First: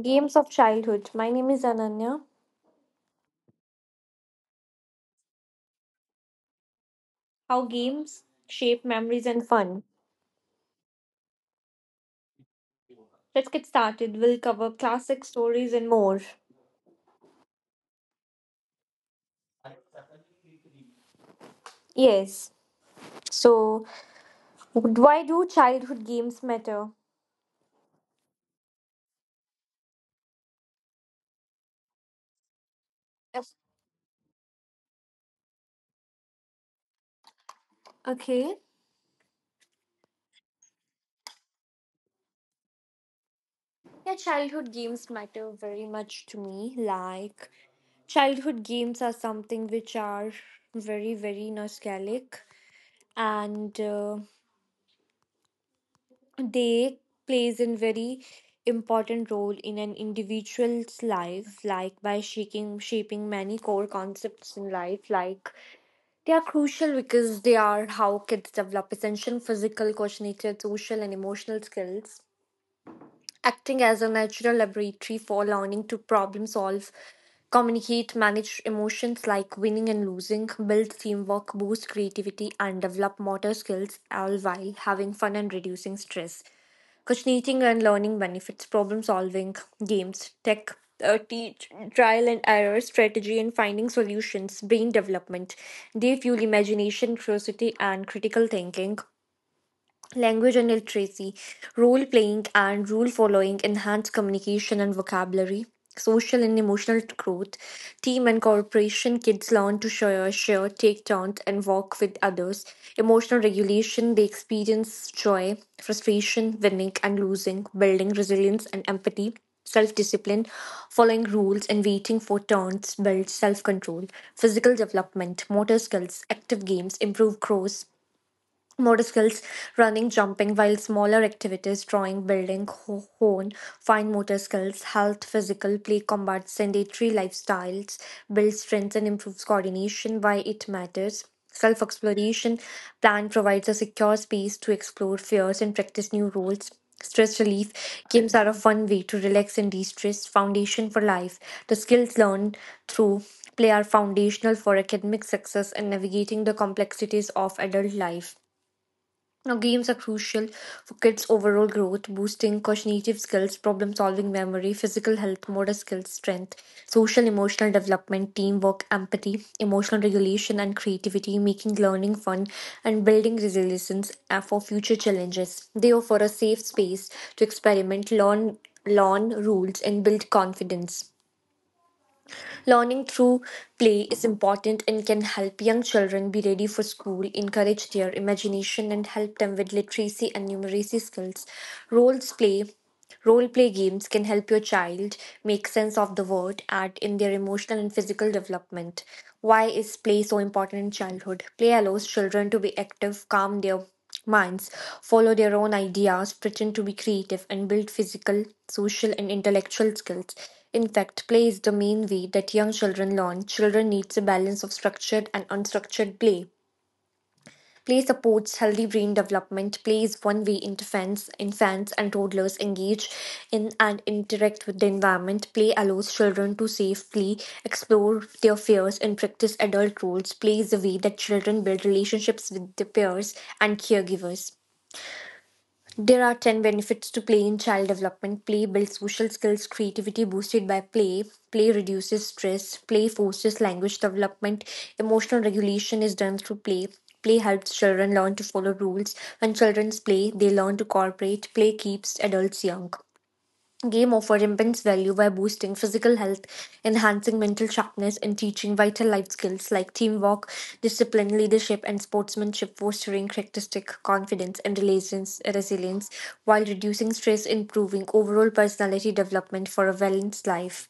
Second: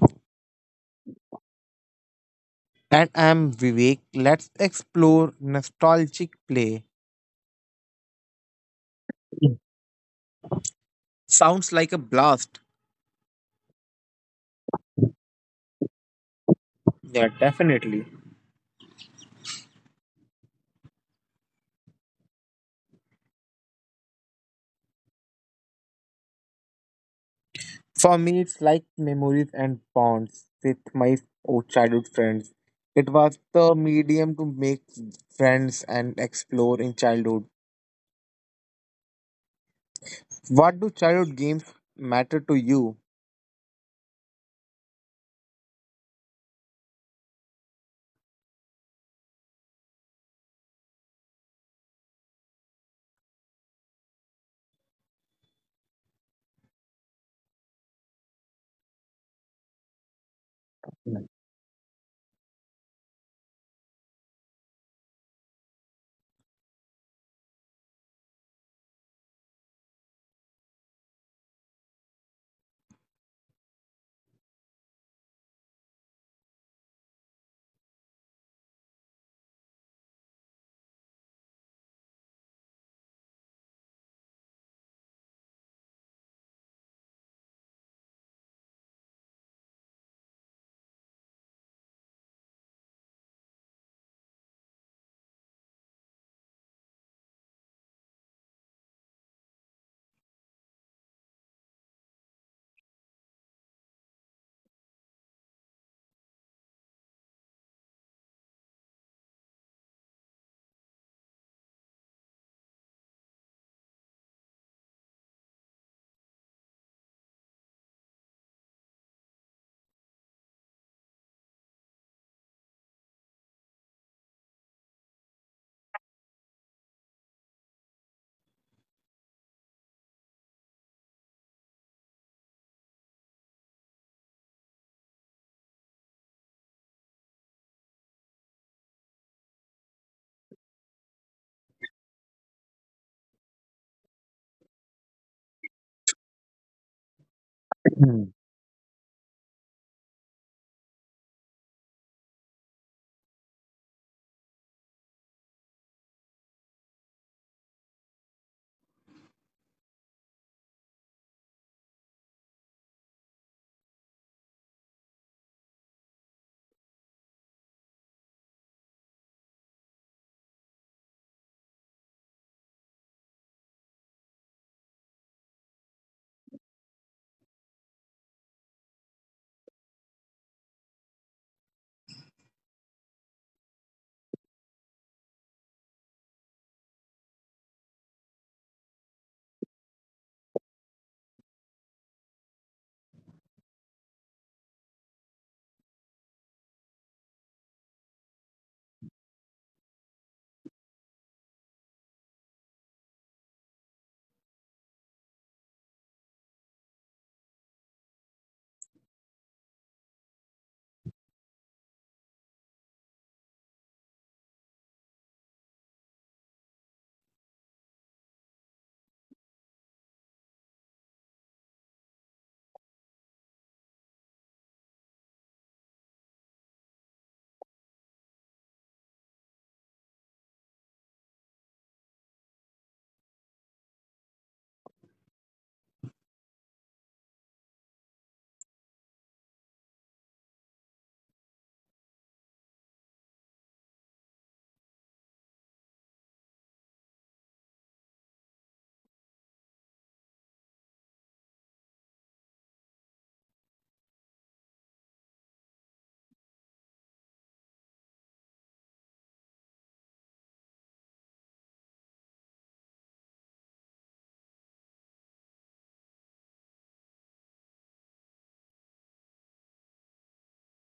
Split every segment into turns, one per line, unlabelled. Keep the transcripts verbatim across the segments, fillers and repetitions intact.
Games of Childhood. My name is Ananya.
And I'm Vivek. Let's explore nostalgic play.
How games shape memories and
Mm.
fun.
Sounds like a blast.
Let's get started. We'll cover classic stories and more.
Yeah, definitely.
Yes. So, why do childhood games matter?
For me, it's like memories and bonds with my old childhood friends. It was the medium to make friends and explore in childhood.
Okay.
What do childhood games matter to you?
Yeah, childhood games matter very much to me. Like, childhood games are something which are very, very nostalgic and uh, they plays a very important role in an individual's life, like by shaking shaping many core concepts in life. Like, they are crucial because they are how kids develop essential physical, cognitive, social and emotional skills, acting as a natural laboratory for learning to problem solve, communicate, manage emotions like winning and losing, build teamwork, boost creativity, and develop motor skills, all while having fun and reducing stress. Coordinating and learning benefits, problem solving, games, tech, uh, teach, trial and error, strategy, and finding solutions, brain development. They fuel imagination, curiosity, and critical thinking. Language and literacy, role playing and rule following enhance communication and vocabulary, social and emotional growth, team and cooperation. Kids learn to share, share, take turns, and work with others. Emotional regulation, they experience joy, frustration, winning and losing, building resilience and empathy. Self discipline, following rules and waiting for turns builds self control, physical development, motor skills, active games improve growth. Motor skills, running, jumping, while smaller activities, drawing, building, ho- hone, fine motor skills, health, physical, play, combats sedentary lifestyles, builds strength and improves coordination, why it matters. Self exploration, plan provides a secure space to explore fears and practice new roles. Stress relief, games are a fun way to relax and de stress, foundation for life. The skills learned through play are foundational for academic success and navigating the complexities of adult life. Now, games are crucial for kids' overall growth, boosting cognitive skills, problem solving, memory, physical health, motor skills, strength, social emotional development, teamwork, empathy, emotional regulation, and creativity, making learning fun and building resilience uh, for future challenges. They offer a safe space to experiment, learn, learn rules, and build confidence. Learning through play is important and can help young children be ready for school, encourage their imagination, and help them with literacy and numeracy skills. Roles play. Role play games can help your child make sense of the world, add in their emotional and physical development. Why is play so important in childhood? Play allows children to be active, calm their minds, follow their own ideas, pretend to be creative, and build physical, social, and intellectual skills. In fact, play is the main way that young children learn. Children needs a balance of structured and unstructured play. Play supports healthy brain development. Play is one way infants, infants and toddlers engage in and interact with the environment. Play allows children to safely explore their fears and practice adult roles. Play is a way that children build relationships with their peers and caregivers. There are ten benefits to play in child development. Play builds social skills, creativity boosted by play. Play reduces stress. Play forces language development. Emotional regulation is done through play. Play helps children learn to follow rules. When children play, they learn to cooperate. Play keeps adults young. Game offer immense value by boosting physical health, enhancing mental sharpness, and teaching vital life skills like teamwork, discipline, leadership, and sportsmanship, fostering characteristic confidence and resilience, resilience while reducing stress, improving overall personality development for a balanced life,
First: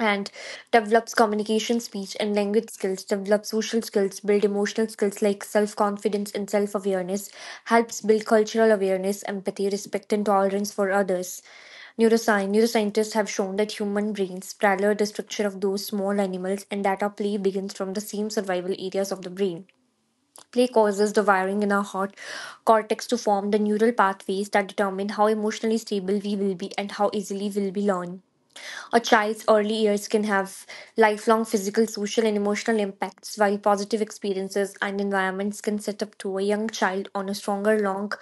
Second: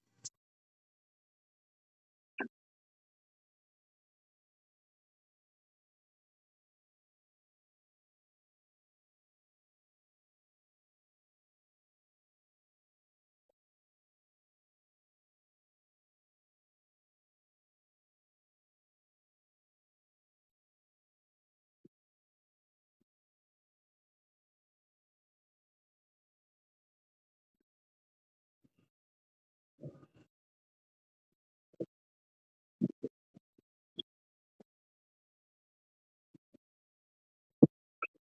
and develops communication, speech, and language skills, develops social skills, build emotional skills like self confidence and self awareness, helps build cultural awareness, empathy, respect, and tolerance for others. Neuroscience Neuroscientists have shown that human brains parallel the structure of those small animals and that our play begins from the same survival areas of the brain. Play causes the wiring in our heart cortex to form the neural pathways that determine how emotionally stable we will be and how easily we'll be learn. A child's early years can have lifelong physical, social, and emotional impacts, while positive experiences and environments can set up to a young child on a stronger, long,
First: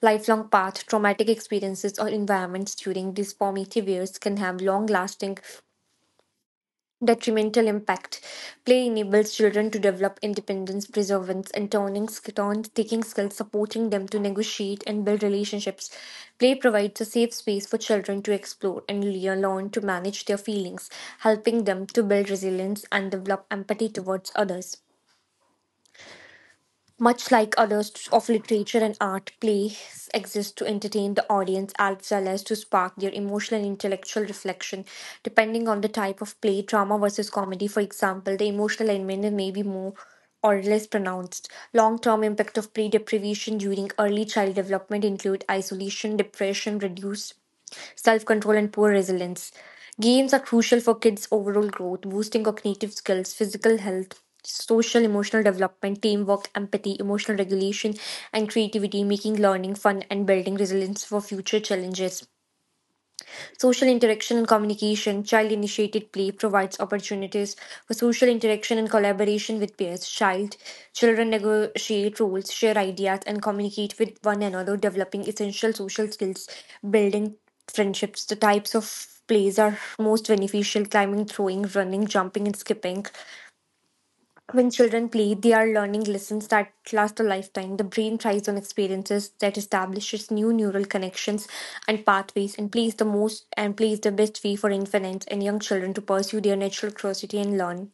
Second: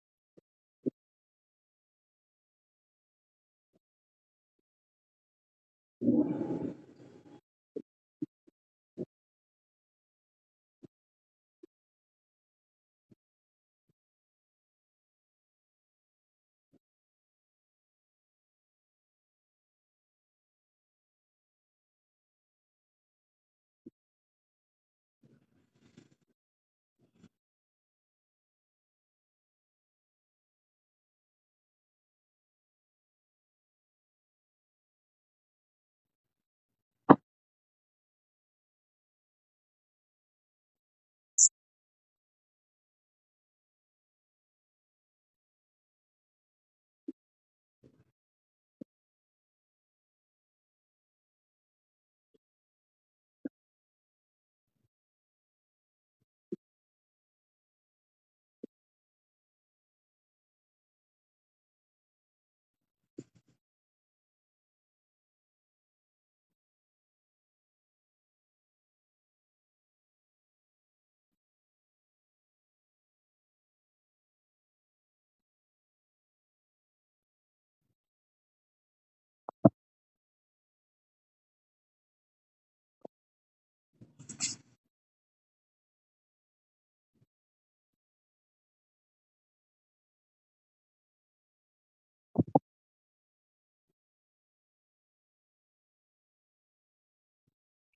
lifelong path. Traumatic experiences or environments during these formative years can have long lasting detrimental impact. Play enables children to develop independence, perseverance, and turning turn taking skills, supporting them to negotiate and build relationships. Play provides a safe space for children to explore and le- learn to manage their feelings, helping them to build resilience and develop empathy towards others. Much like others of literature and art, plays exist to entertain the audience as well as to spark their emotional and intellectual reflection. Depending on the type of play, drama versus comedy, for example, the emotional element may be more or less pronounced. Long-term impact of play deprivation during early child development include isolation, depression, reduced self control, and poor resilience. Games are crucial for kids' overall growth, boosting cognitive skills, physical health, social emotional development, teamwork, empathy, emotional regulation, and creativity, making learning fun and building resilience for future challenges. Social interaction and communication, child initiated play provides opportunities for social interaction and collaboration with peers. Child children negotiate roles, share ideas, and communicate with one another, developing essential social skills, building friendships. The types of plays are most beneficial: climbing, throwing, running, jumping, and skipping. When children play, they are learning lessons that last a lifetime. The brain thrives on experiences that establishes new neural connections and pathways, and plays the most and plays the best way for infants and young children to pursue their natural curiosity and learn.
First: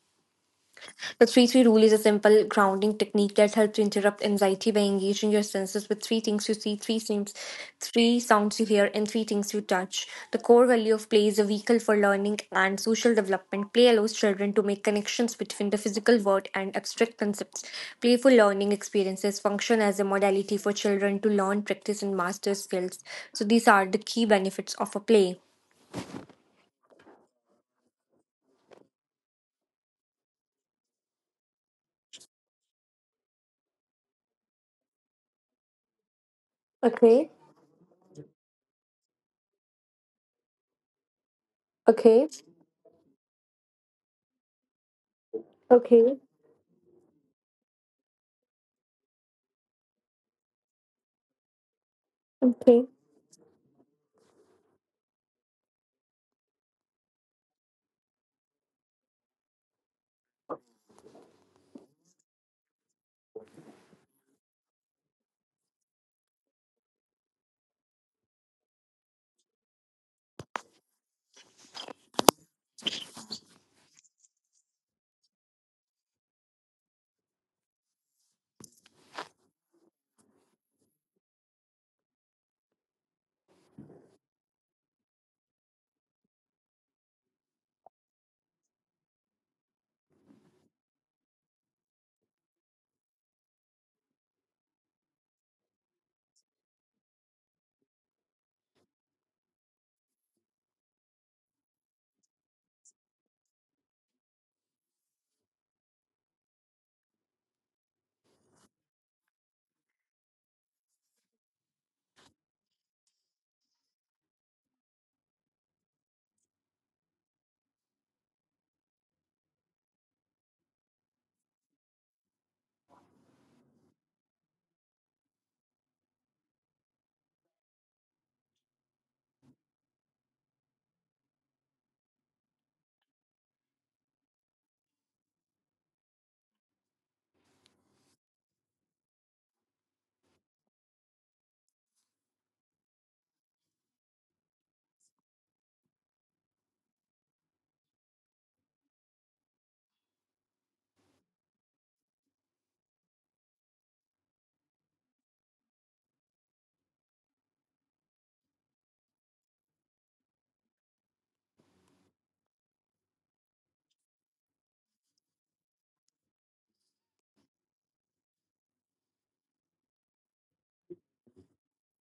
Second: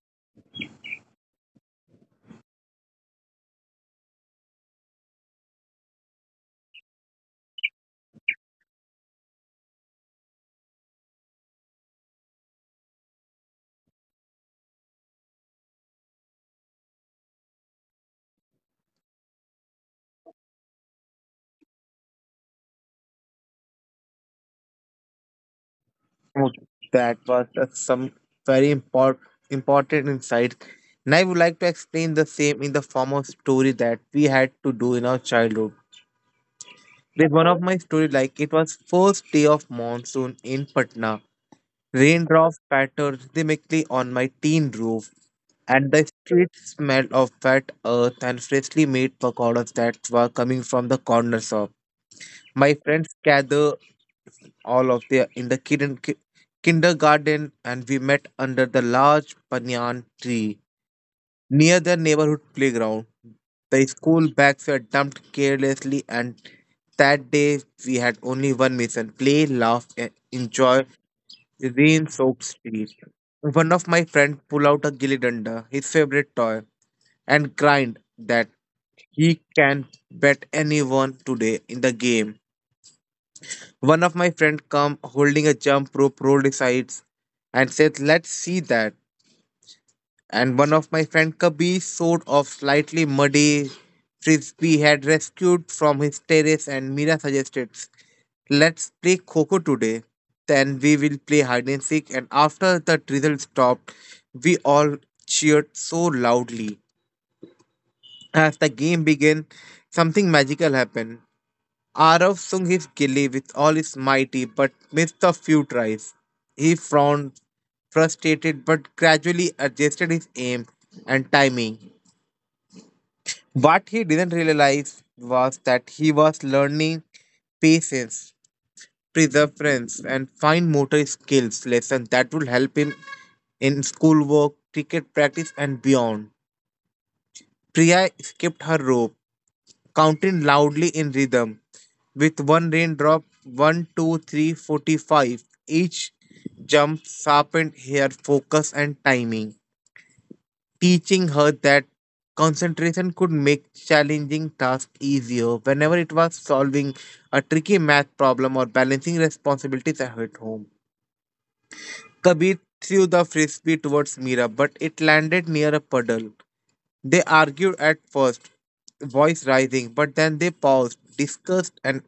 The three three rule is a simple grounding technique that helps to interrupt anxiety by engaging your senses with three things you see, three things, three sounds you hear, and three things you touch. The core value of play is a vehicle for learning and social development. Play allows children to make connections between the physical world and abstract concepts. Playful learning experiences function as a modality for children to learn, practice, and master skills. So these are the key benefits of a play.
Oh, that was that's some very import, important insight. And I would like to explain the same in the form of story that we had to do in our childhood. There's
Okay.
one of my story like it was first day of monsoon in Patna.
Okay.
Raindrops pattered rhythmically on my tin roof, and the
Okay.
sweet smell of wet earth and freshly made pakoras that were coming from the corner shop. My
Okay.
friends gathered all of their in the kid- ki- kindergarten and we met under the large banyan tree near the neighborhood playground. The school bags were dumped carelessly, and that day we had only one mission: play, laugh, and enjoy rain soaked streets. One of my friends pulled out a gilly danda, his favorite toy, and grind that he can bet anyone today in the game. One of my friend come holding a jump rope, rolled his sides, and said, "Let's see that." And one of my friend Kabir sort of slightly muddy frisbee had rescued from his terrace, and Mira suggested let's play Coco today. Then we will play hide and seek, and after the drizzle stopped we all cheered so loudly. As the game began, something magical happened. Arav sung his gilly with all his mighty, but missed a few tries. He frowned, frustrated, but gradually adjusted his aim and timing. What he didn't realize was that he was learning patience, perseverance, and fine motor skills lessons that would help him in schoolwork, cricket practice, and beyond. Priya skipped her rope, counting loudly in rhythm. With one raindrop, one, two, three, forty-five. Each jump sharpened her focus and timing, teaching her that concentration could make challenging tasks easier whenever it was solving a tricky math problem or balancing responsibilities at home. Kabir threw the frisbee towards Mira, but it landed near a puddle. They argued at first, voice rising, but then they paused, discussed, and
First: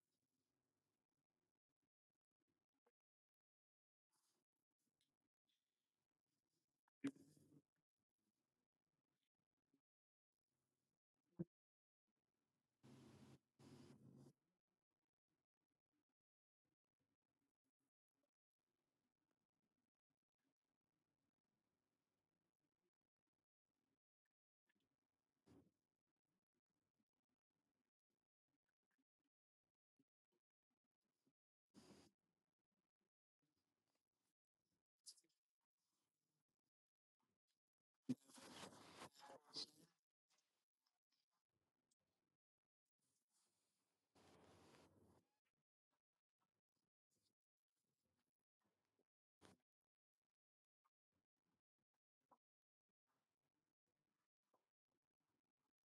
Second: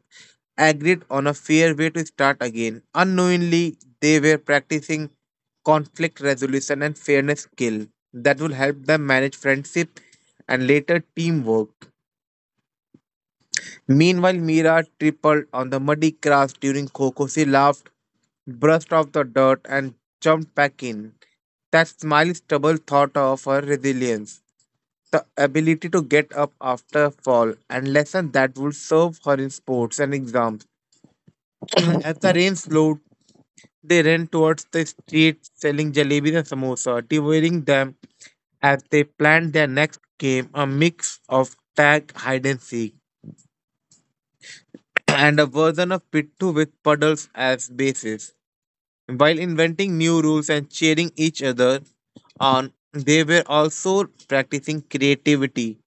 agreed on a fair way to start again. Unknowingly, they were practicing conflict resolution and fairness skill that will help them manage friendship and later teamwork. Meanwhile, Mira tripled on the muddy grass during Coco. She laughed, brushed off the dirt, and jumped back in. That smile double thought of her resilience, the ability to get up after a fall, and lesson that would serve her in sports and exams. As the rain slowed, they ran towards the street selling jalebis and samosa, devouring them as they planned their next game, a mix of tag, hide and seek, and a version of pittu with puddles as bases. While inventing new rules and cheering each other on, they were also practicing creativity,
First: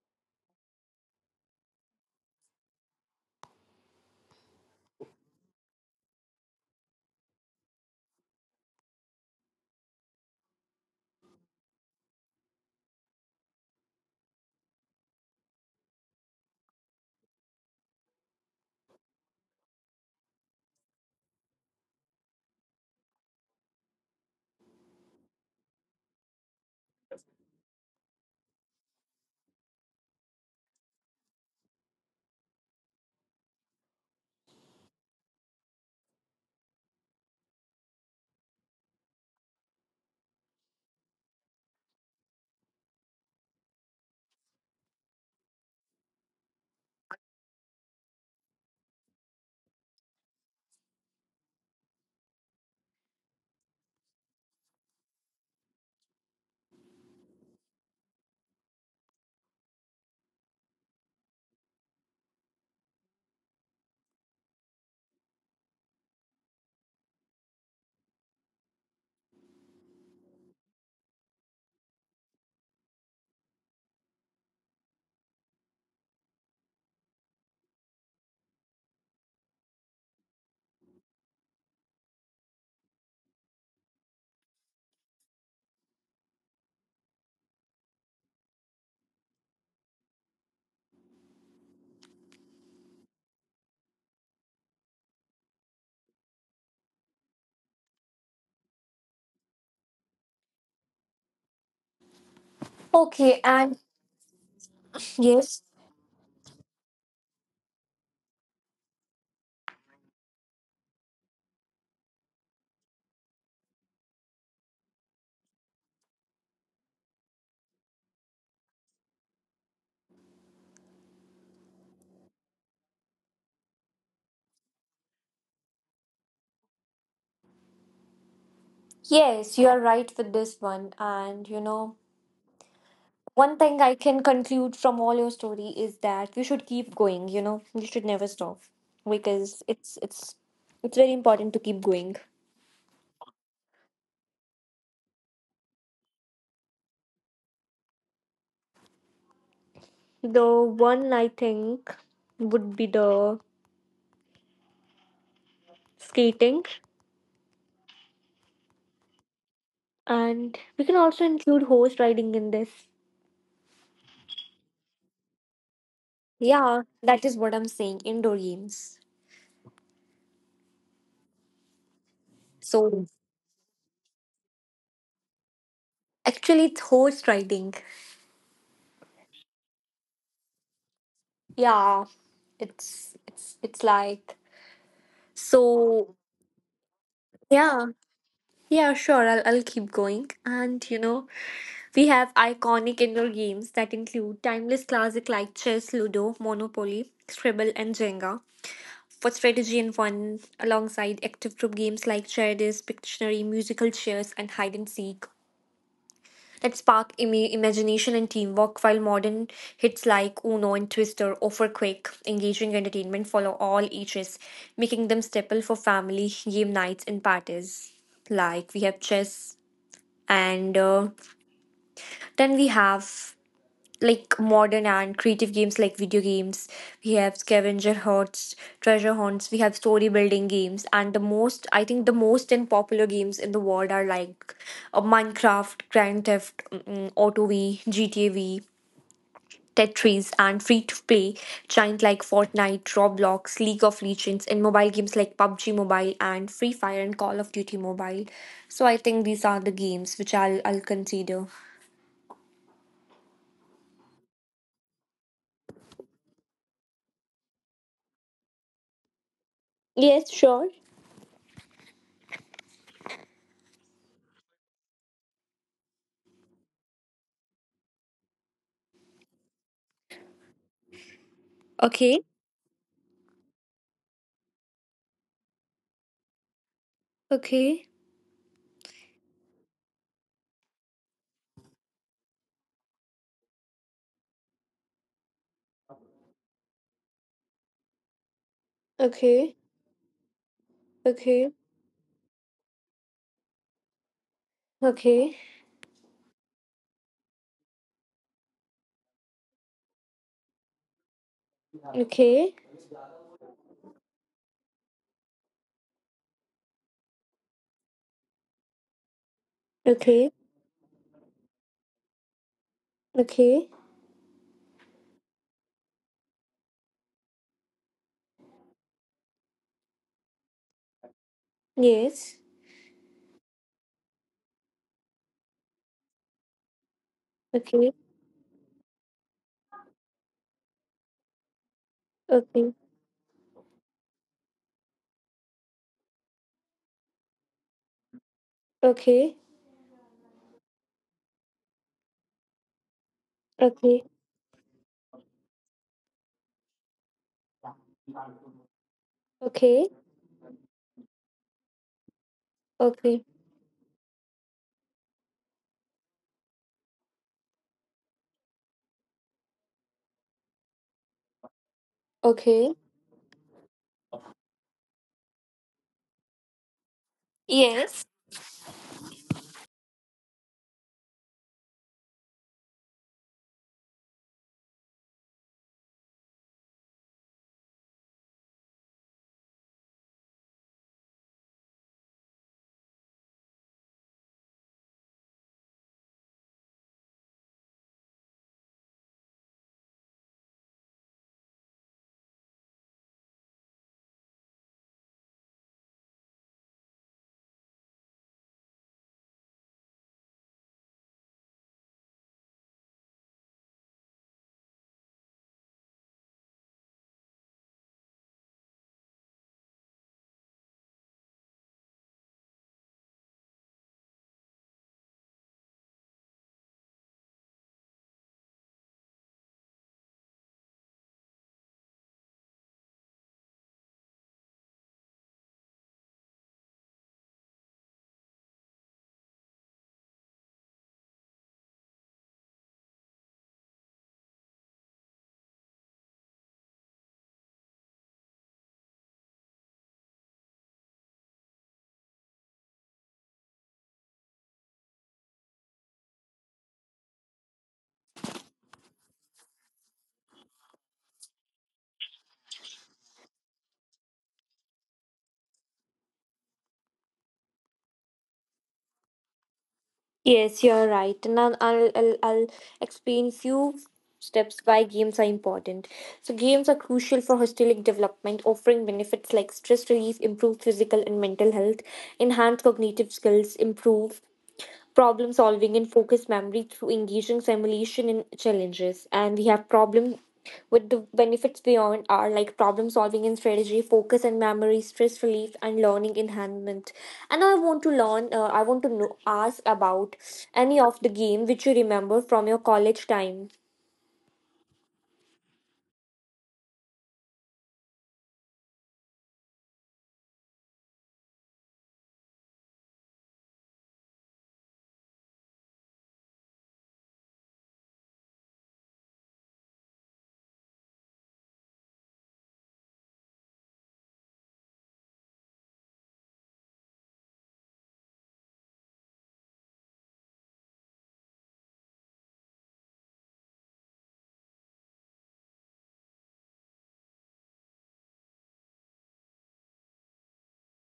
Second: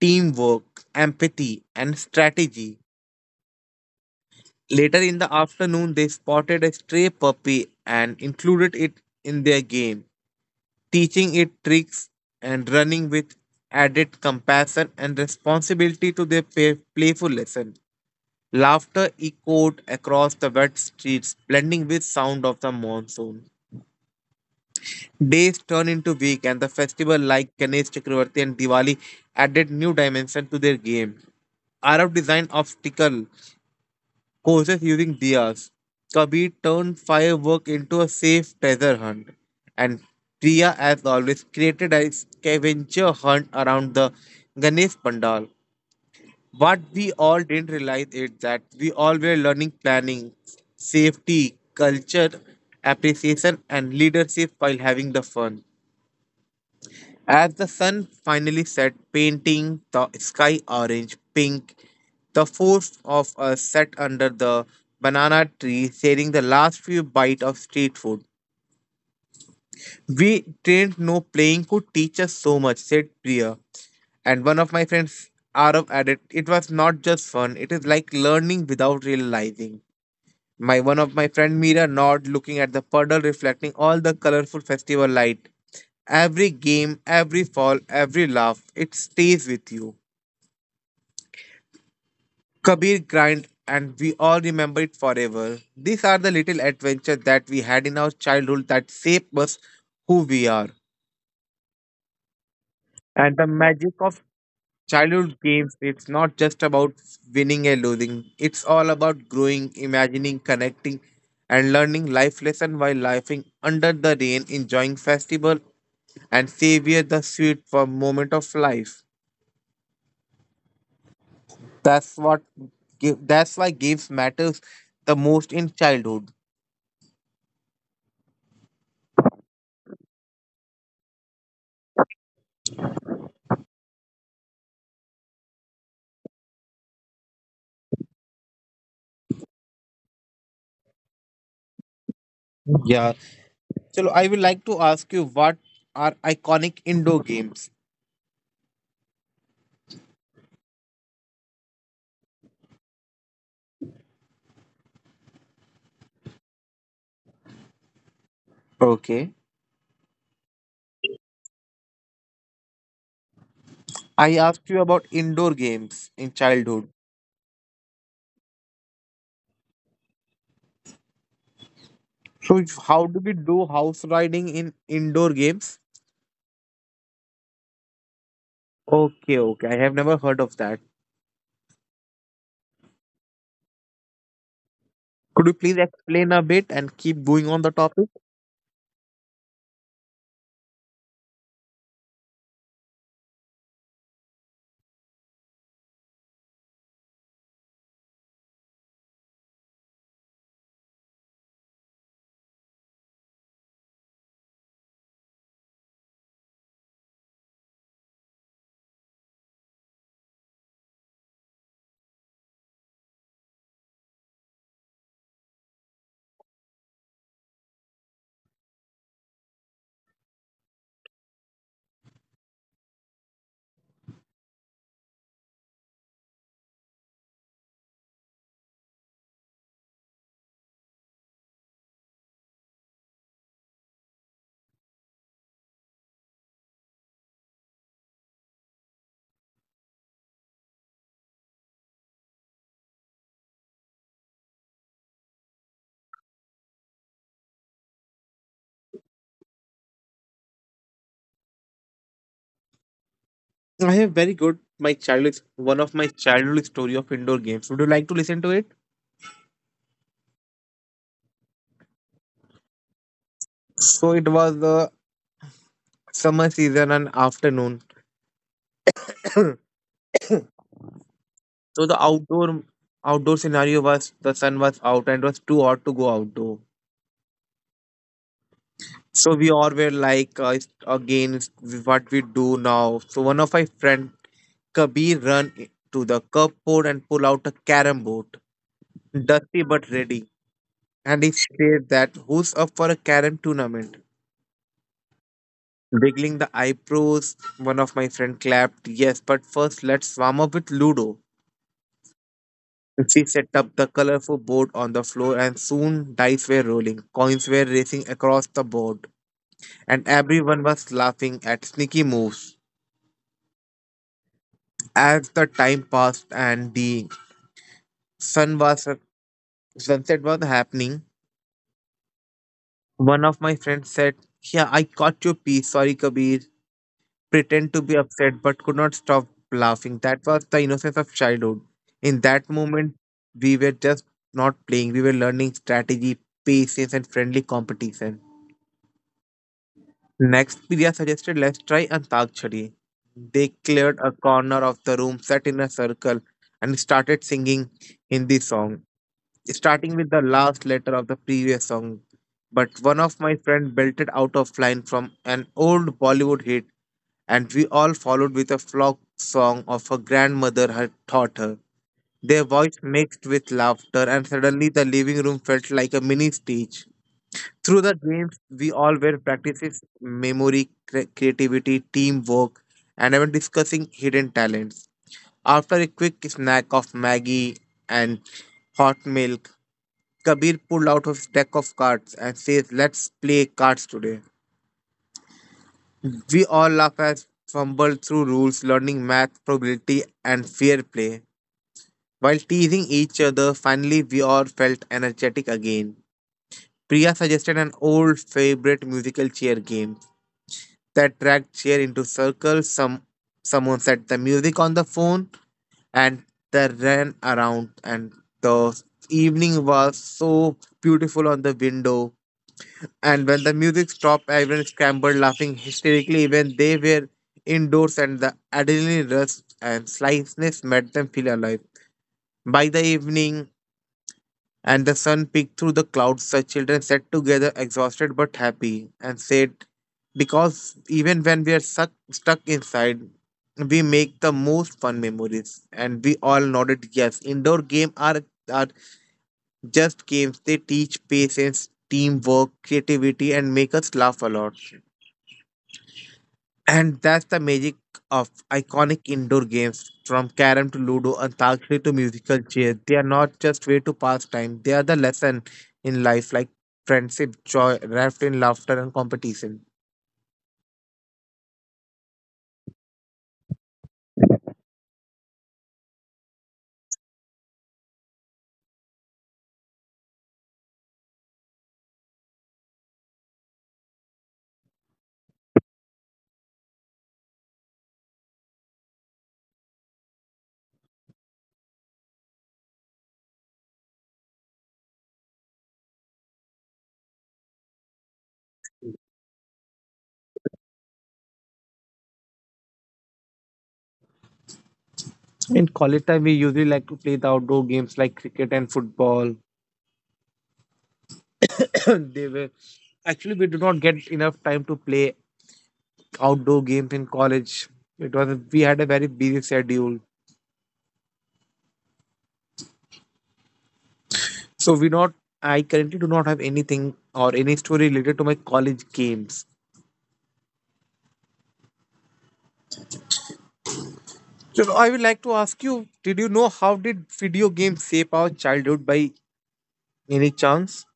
teamwork, empathy, and strategy. Later in the afternoon, they spotted a stray puppy and included it in their game, teaching it tricks and running with added compassion and responsibility to their pa- playful lesson. Laughter echoed across the wet streets, blending with sound of the monsoon. Days turned into week, and the festival like Ganesh Chakravarti and Diwali added new dimension to their game. Arab designed obstacle courses using diyas. Kabir turned firework into a safe treasure hunt, and Priya, as always, created a scavenger hunt around the Ganesh Pandal. What we all didn't realize is that we all were learning planning, safety, culture, appreciation, and leadership while having the fun. As the sun finally set, painting the sky orange pink, the four of us sat under the banana tree, sharing the last few bites of street food. "We didn't know playing could teach us so much," said Priya. And one of my friends, Arav, added, "It was not just fun, it is like learning without realizing." My one of my friend Mira nod looking at the puddle reflecting all the colorful festival light. "Every game, every fall, every laugh, it stays with you." Kabir grind, and we all remember it forever. These are the little adventures that we had in our childhood that shape us who we are. And
Okay.
the
And
magic of childhood
yes.
games, it's not just about winning and losing. It's all about growing, imagining, connecting, and learning life lesson while laughing under the rain, enjoying festival, and savor the sweet for moment of life. That's what gi- that's why games matters the most in childhood.
Yes, you are right with this one. And you know, one thing I can conclude from all your story is that you should keep going, you know, you should never stop because it's it's it's very important to keep going.
Yeah. So I would like to ask you, what are iconic indoor games?
The one I think would be the skating,
Okay.
and we can also include horse riding in this.
I asked you about indoor games in
Yeah,
childhood.
that is what I'm saying, indoor games.
So if- how
So
do we do house riding in indoor games?
actually it's horse riding.
Okay, okay. I have never heard of that.
Yeah, it's it's it's like
Could you please
so
explain a bit and keep going on the
yeah
topic?
Yeah, sure. I'll, I'll keep going. And you know, we have iconic indoor games that include timeless classic like chess, ludo, monopoly, scribble, and Jenga for strategy and fun, alongside active group games like Charities, Pictionary, musical chairs, and hide and seek that spark Im- imagination and teamwork. While modern hits like Uno and Twister offer quick, engaging entertainment follow all ages, making them staple for family game nights and parties. Like, we have chess and uh, then we have like modern and creative games like video games. We have scavenger hunts, treasure hunts, we have story building games, and the most i think the most and popular games in the world are like uh, Minecraft, Grand Theft mm, Auto V, GTA V, Tetris, and free to play giant like Fortnite, Roblox, League of Legends, and mobile games like pub g Mobile and Free Fire and Call of Duty Mobile. So I think these are the games which I'll I'll consider.
I have very good my childhood, one of my childhood story of indoor games. Would you like to listen to it?
Yes, sure.
So it was the summer season and afternoon. So the
Okay.
outdoor outdoor scenario was the sun was out and it was too hot to go outdoor.
Okay.
So we all were like, uh, it's- again, it's what we do now. So one of my friend, Kabir, run i- to the cupboard and pull out a carom board,
Okay,
dusty but ready. And he
okay,
said that, "Who's up for a carom tournament?"
okay,
Wiggling the eyebrows, one of my friend clapped, "Yes, but first let's warm up with Ludo."
okay,
She set up the colorful board on the floor and soon dice were rolling, coins were racing across the board, and
okay,
everyone was laughing at sneaky moves.
okay,
As the time passed and the sun was sunset was happening,
yes,
one of my friends said, "Yeah, I caught your piece. Sorry, Kabir." Pretend to be
okay,
upset, but could not stop laughing. That was the innocence of childhood. "In that
okay,
moment, we were just not playing. We were learning strategy, patience, and friendly competition."
okay, okay,
Next, Priya suggested, "Let's try antakshari." They cleared a corner of the room, sat in a circle, and started singing Hindi song,
okay,
starting with the last letter of the previous song. But one of
okay,
my friend belted out of line from an old Bollywood hit, and we all followed with a flock song of her grandmother had taught her. Their
okay,
voice mixed with laughter, and suddenly the living room felt like a mini stage. Through the
yes,
games, we all were practices memory, cre- creativity, teamwork, and even discussing hidden talents. After a quick snack of Maggie and hot milk, Kabir pulled out his deck of cards and says, "Let's play cards today." We all laugh as fumbled through rules, learning math, probability, and fair play. While teasing each other, finally we all felt energetic again. Priya suggested an old favorite musical chair game that dragged chair into circles. Some someone set the music on the phone, and they ran around, and the evening was so beautiful on the window, and when the music stopped everyone scrambled laughing hysterically. Even they were indoors, and the adrenaline rush and slyness made them feel alive. By the evening, and the sun peeked through the clouds, the children sat together, exhausted but happy, and said, "Because even when we are suck, stuck inside, we make the most fun memories." And we all nodded yes. Indoor games are, are just games, they teach patience, teamwork, creativity, and make us laugh a lot. And that's the magic of iconic indoor games, from carrom to ludo, antakshari to musical chairs. They are not just way to pass time, they are the lesson in life like friendship, joy, wrapped in laughter and competition.
yes, you're right. Now I'll, I'll, I'll I'll explain few steps why games are important. So games are crucial for holistic development, offering benefits like stress relief, improve physical and mental health, enhance cognitive skills, improve problem solving and focus memory through engaging simulation and challenges. And we have problem with the benefits beyond are like problem solving and strategy, focus and memory, stress relief, and learning enhancement. And I want to learn uh, i want to know ask about any of the game which you remember from your college time.
In college time, we usually like to play the outdoor games like cricket and football. They were, actually we do not get enough time to play outdoor games in college. It was we had a very busy schedule, so we not. I currently do not have anything or any story related to my college games. So I would like to ask you, did you know how did video games shape our childhood by any chance?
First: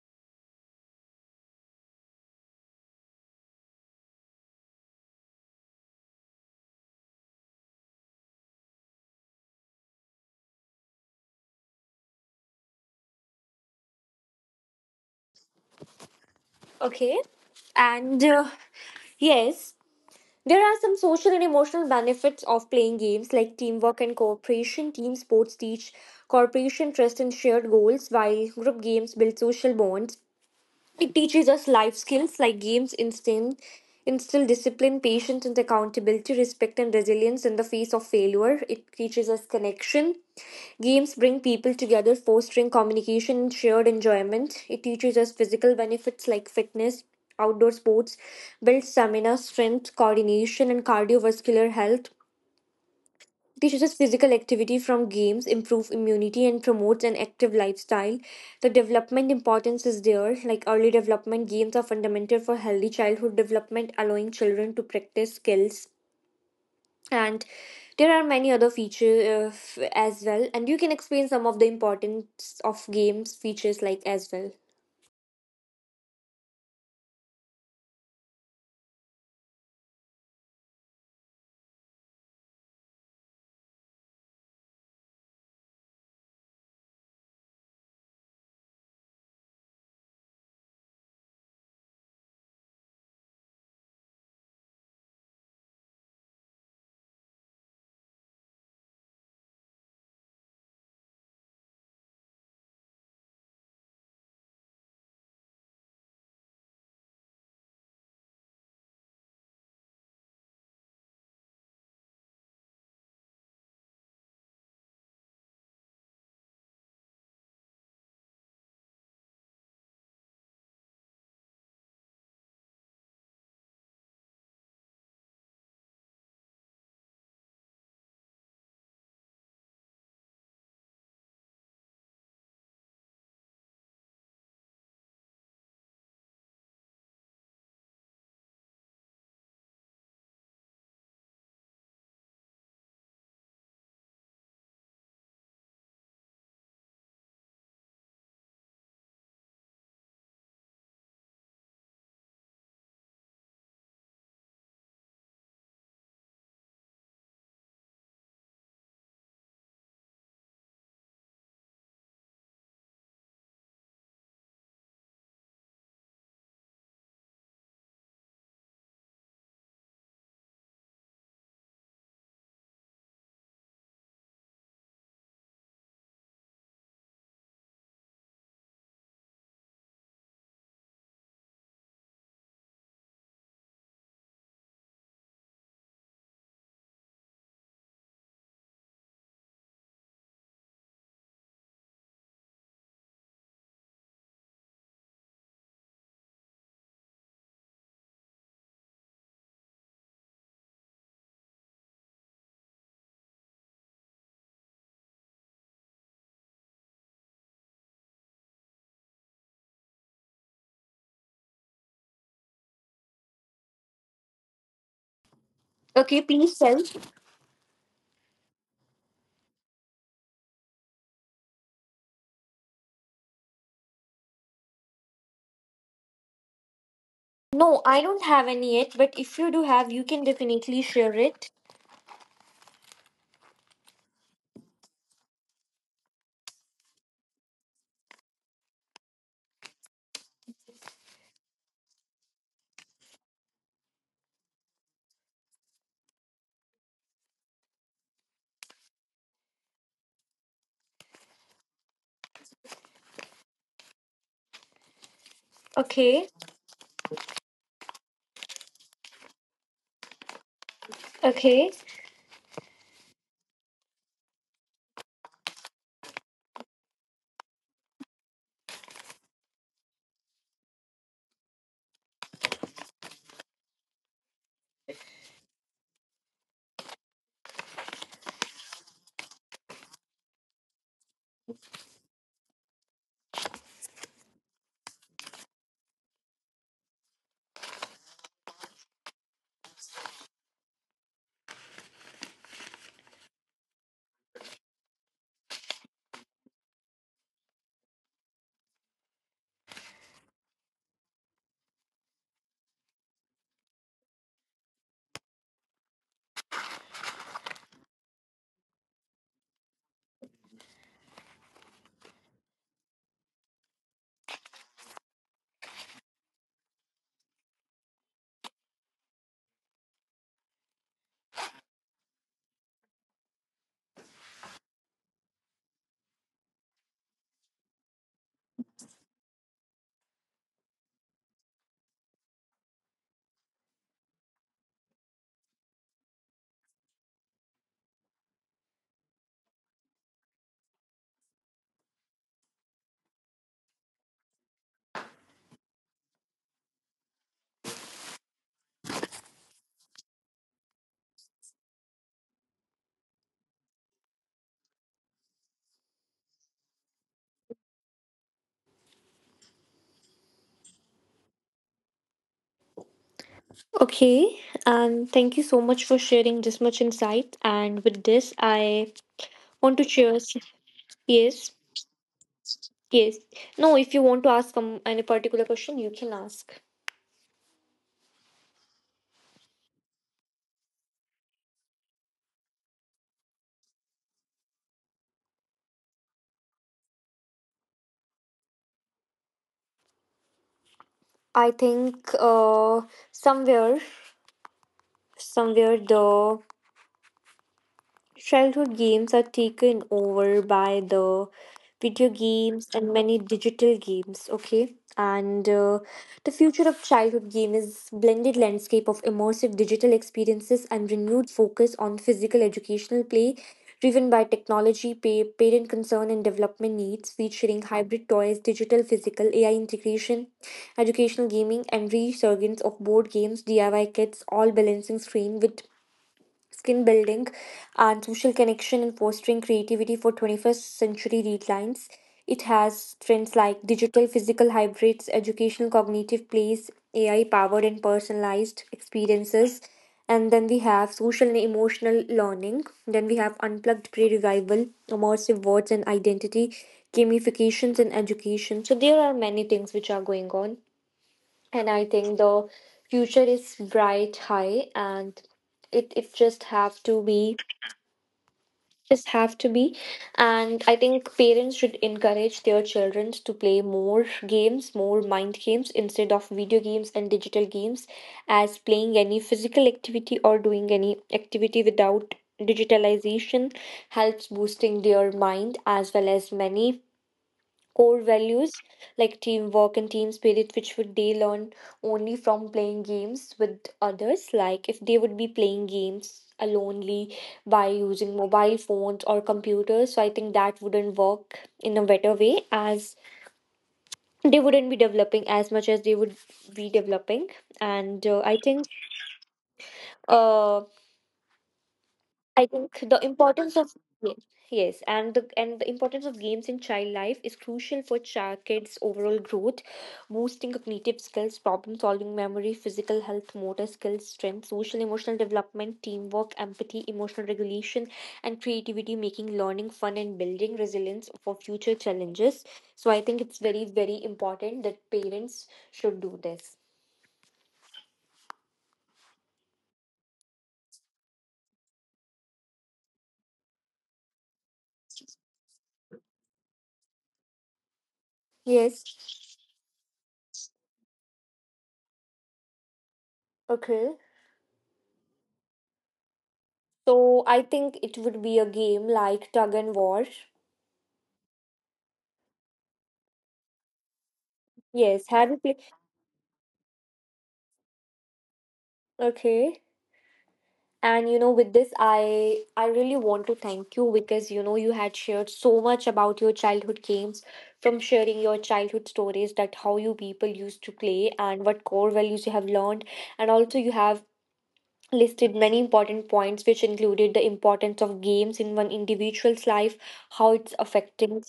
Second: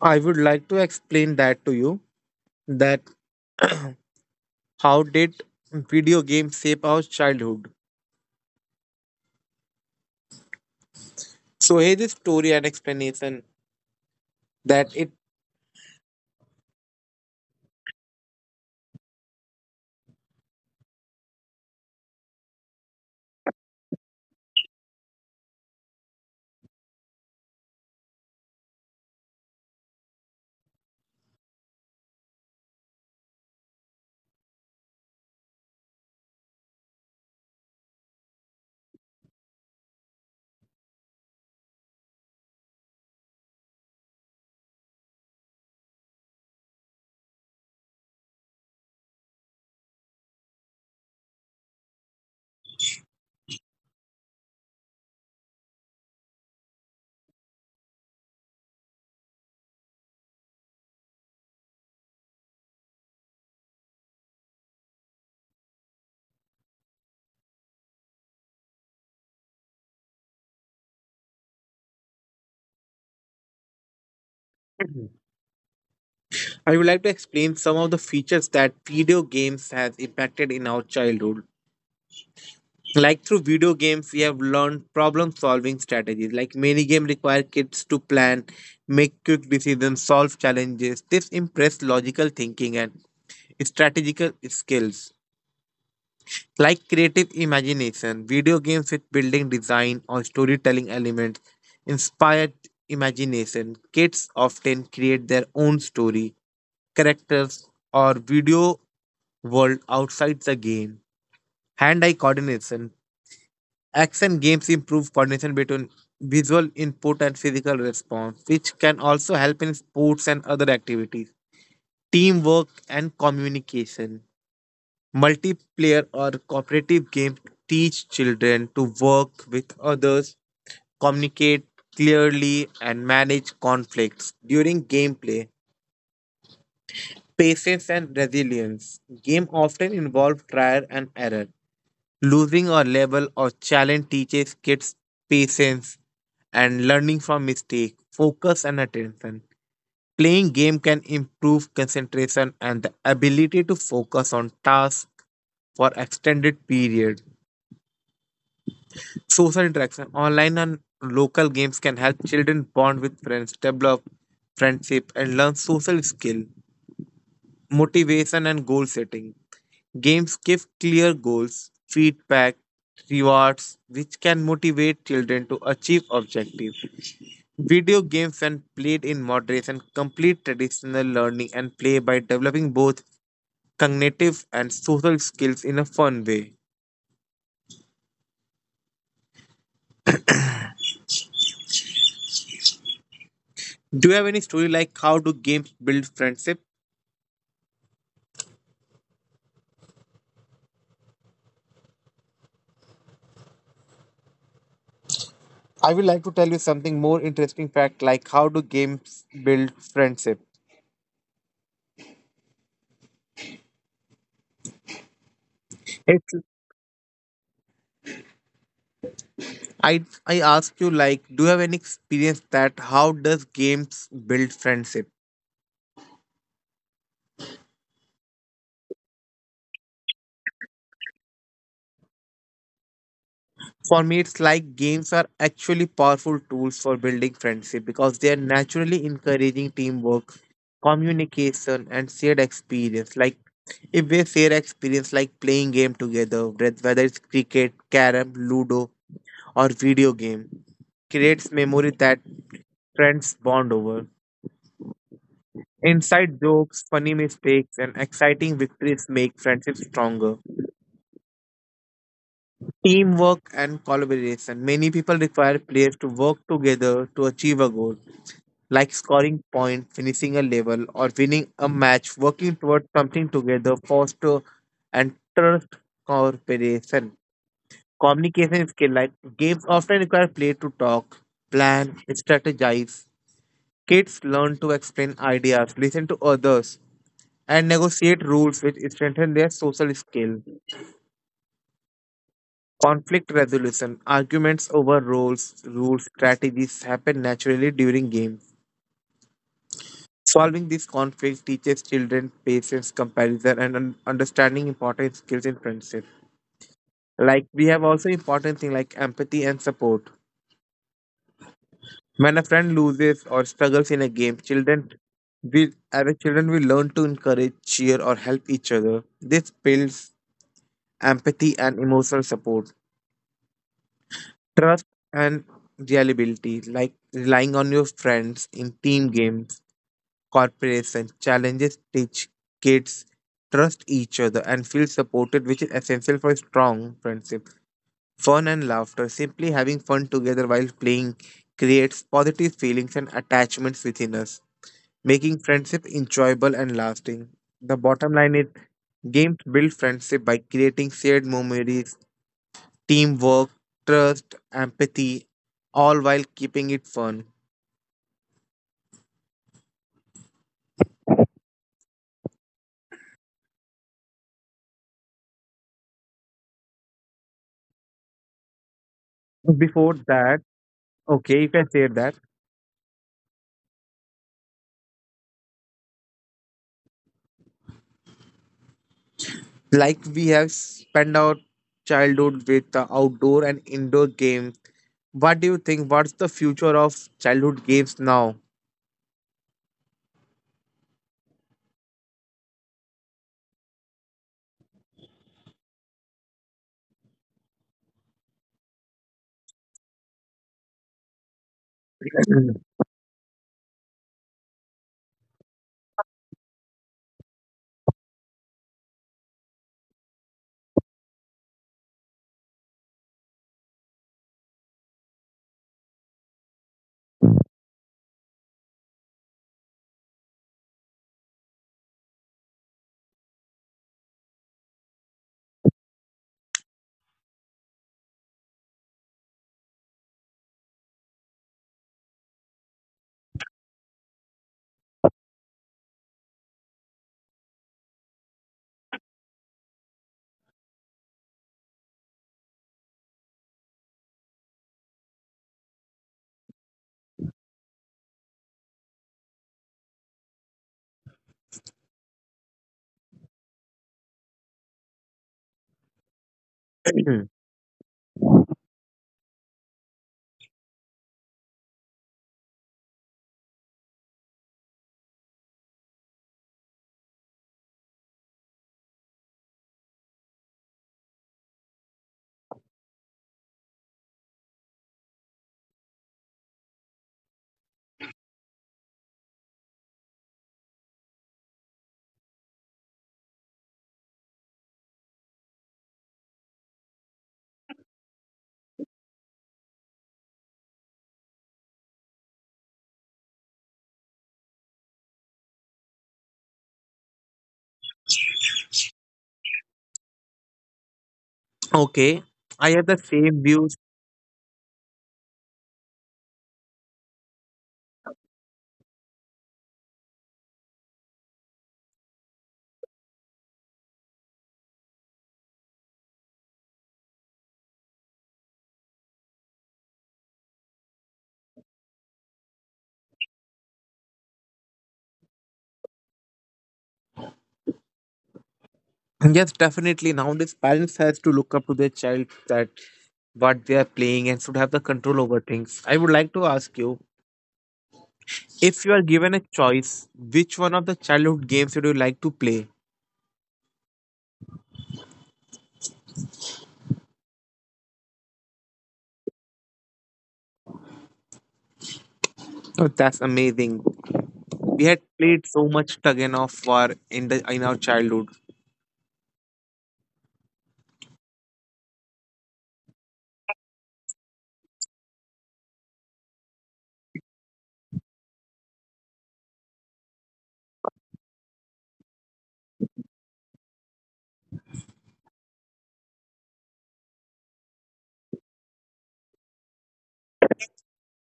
I would like to explain that to you, that how did video games shape our childhood. So here is story and explanation that it
Okay. And uh, yes. There are some social and emotional benefits of playing games like teamwork and cooperation. Team sports teach cooperation, trust, and shared goals, while group games build social bonds. It teaches us life skills like games instill, instill discipline, patience, and accountability, respect, and resilience in the face of failure. It teaches us connection. Games bring people together, fostering communication and shared enjoyment. It teaches us physical benefits like fitness, outdoor sports, build stamina, strength, coordination, and cardiovascular health. It teaches us physical activity from games, improve immunity, and promotes an active lifestyle. The development importance is there. Like early development, games are fundamental for healthy childhood development, allowing children to practice skills. And there are many other features uh, f- as well. And you can explain some of the importance of games features like as well.
I would like to explain some of the features that video games has impacted in our childhood. Like through video games, we have learned problem solving strategies. Like many games require kids to plan, make quick decisions, solve challenges. This impress logical thinking and strategical skills. Like creative imagination, video games with building design or storytelling elements inspired imagination. Kids often create their own story, characters, or video world outside the game. Hand eye coordination. Action games improve coordination between visual input and physical response, which can also help in sports and other activities, teamwork, and communication. Multiplayer or cooperative games teach children to work with others, communicate clearly, and manage conflicts. During gameplay, patience and resilience. Game often involve trial and error. Losing a level or challenge teaches kids patience and learning from mistake, focus and attention. Playing game can improve concentration and the ability to focus on tasks for extended period. Social interaction, online and local games can help children bond with friends, develop friendship and learn social skill, motivation and goal setting. Games give clear goals, feedback, rewards, which can motivate children to achieve objectives. Video games, when played in moderation, complete traditional learning and play by developing both cognitive and social skills in a fun way. Do you have any story like how do games build friendship? I will like to tell you something more interesting fact like how do games build friendship.
Okay,
It's
please tell.
I I ask you like, do you have any experience that how does games build friendship?
No, I don't have any yet. But if you do have, you can definitely share it.
For me, it's like games are actually powerful tools for building friendship because they are naturally encouraging teamwork, communication, and shared experience. Like if we share experience like playing game together, wheth- whether it's cricket, carom, ludo, or video game, creates memory that friends bond over.
Okay.
Inside jokes, funny mistakes, and exciting victories make friendships stronger.
Okay.
Teamwork and collaboration. Many people require players to work together to achieve a goal, like scoring points, finishing a level, or winning a match. Working towards something together foster and trust cooperation. Communication skill like games often require players to talk, plan, strategize. Kids learn to explain ideas, listen to others, and negotiate rules which strengthen their social skill. Conflict resolution, arguments over roles, rules, strategies happen naturally during games. Solving these conflicts teaches children patience, comparison, and un- understanding important skills in friendship. Like we have also important thing like empathy and support. When a friend loses or struggles in a game, children we as a children we learn to encourage, cheer, or help each other. This builds empathy and emotional support. Trust and reliability, like relying on your friends in team games, corporates, and challenges, teach kids trust each other and feel supported, which is essential for strong friendship. Fun and laughter, simply having fun together while playing, creates positive feelings and attachments within us, making friendship enjoyable and lasting. The bottom line is games build friendship by creating shared memories teamwork, trust, empathy, all while keeping it fun.
Okay, and thank you so much for sharing this much insight. And with this, I want to
Before
cheers.
that, okay, you
Yes,
can say that.
yes. No, if you want to ask um, any particular question, you can ask.
Like we have spent our childhood with the outdoor and indoor games. What do you think? What's the future of childhood games now?
I think uh, somewhere, somewhere the childhood games are taken over by the video games and many digital games, okay? And uh, the future of childhood game is blended landscape of immersive digital experiences and renewed focus on physical educational play driven by technology, pay, parent concern and development needs, featuring hybrid toys, digital physical A I integration, educational gaming and resurgence of board games, D I Y kits, all balancing screen with skin building and social connection and fostering creativity for twenty-first century readlines. It has trends like digital physical hybrids, educational cognitive plays, A I powered and personalized experiences. And then we have social and emotional learning. Then we have unplugged pre revival, immersive words and identity, gamifications and education. So there are many things which are going on, and I think the future is bright high, and it, it just have to be just have to be And I think parents should encourage their children to play more games, more mind games, instead of video games and digital games, as playing any physical activity or doing any activity without digitalization helps boosting their mind as well as many core values like teamwork and team spirit, which would they learn only from playing games with others. Like if they would be playing games alonely by using mobile phones or computers, so I think that wouldn't work in a better way as they wouldn't be developing as much as they would be developing. And uh, I think. Uh,
Okay,
I
I
think
have the
the
same
importance of
views.
yes, yes, and the and the importance of games in child life is crucial for child kids' overall growth, boosting cognitive skills, problem solving, memory, physical health, motor skills, strength, social emotional development, teamwork, empathy, emotional regulation, and creativity, making learning fun and building resilience for future challenges. So I think it's very very important that parents should do this.
Yes, definitely. Nowadays, parents has to look up to their child that what they are playing and should have the control over things. I would like to ask you, if you
Yes.
are given a choice, which one of the childhood games would you like to play?
Okay. So I think it would be a game like tug and war.
Oh, that's amazing. We had
Yes, have you
played
played?
so much tug and of war in the in our childhood.
Okay. And you know, with this, I I really want to thank you because you know you had shared so much about your childhood games, from sharing your childhood stories that how you people used to play and what core values you have learned, and also you have listed many important points which included the importance of games in one individual's life, how it's affecting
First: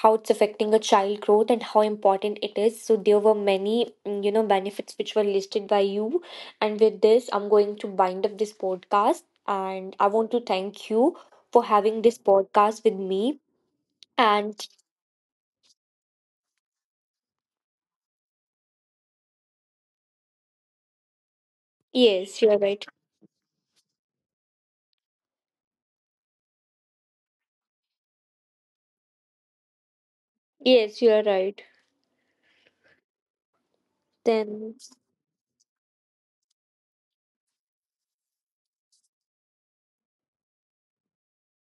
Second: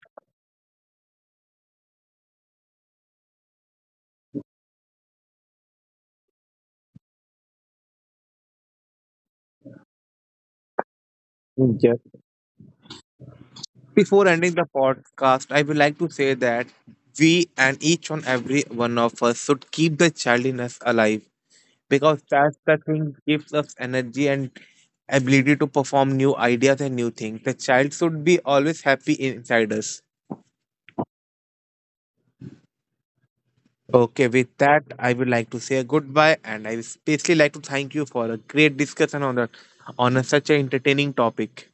how it's affecting a child growth and how important it is. So there were many mm, you know benefits which were listed by you, and with this I'm going to bind up this podcast, and I want to thank you for having
Yes.
this podcast with me.
Before ending the
And
podcast, I would like to say that we and each and every one of us should keep the child in us alive because
yes, you're
that's the
right.
thing gives us energy and ability to perform new ideas and new things. The child should be always happy inside us.
Yes, you're right.
Okay, with that,
Then
I would like to say a goodbye, and I especially like to thank you for a great discussion on the on a, such an entertaining topic.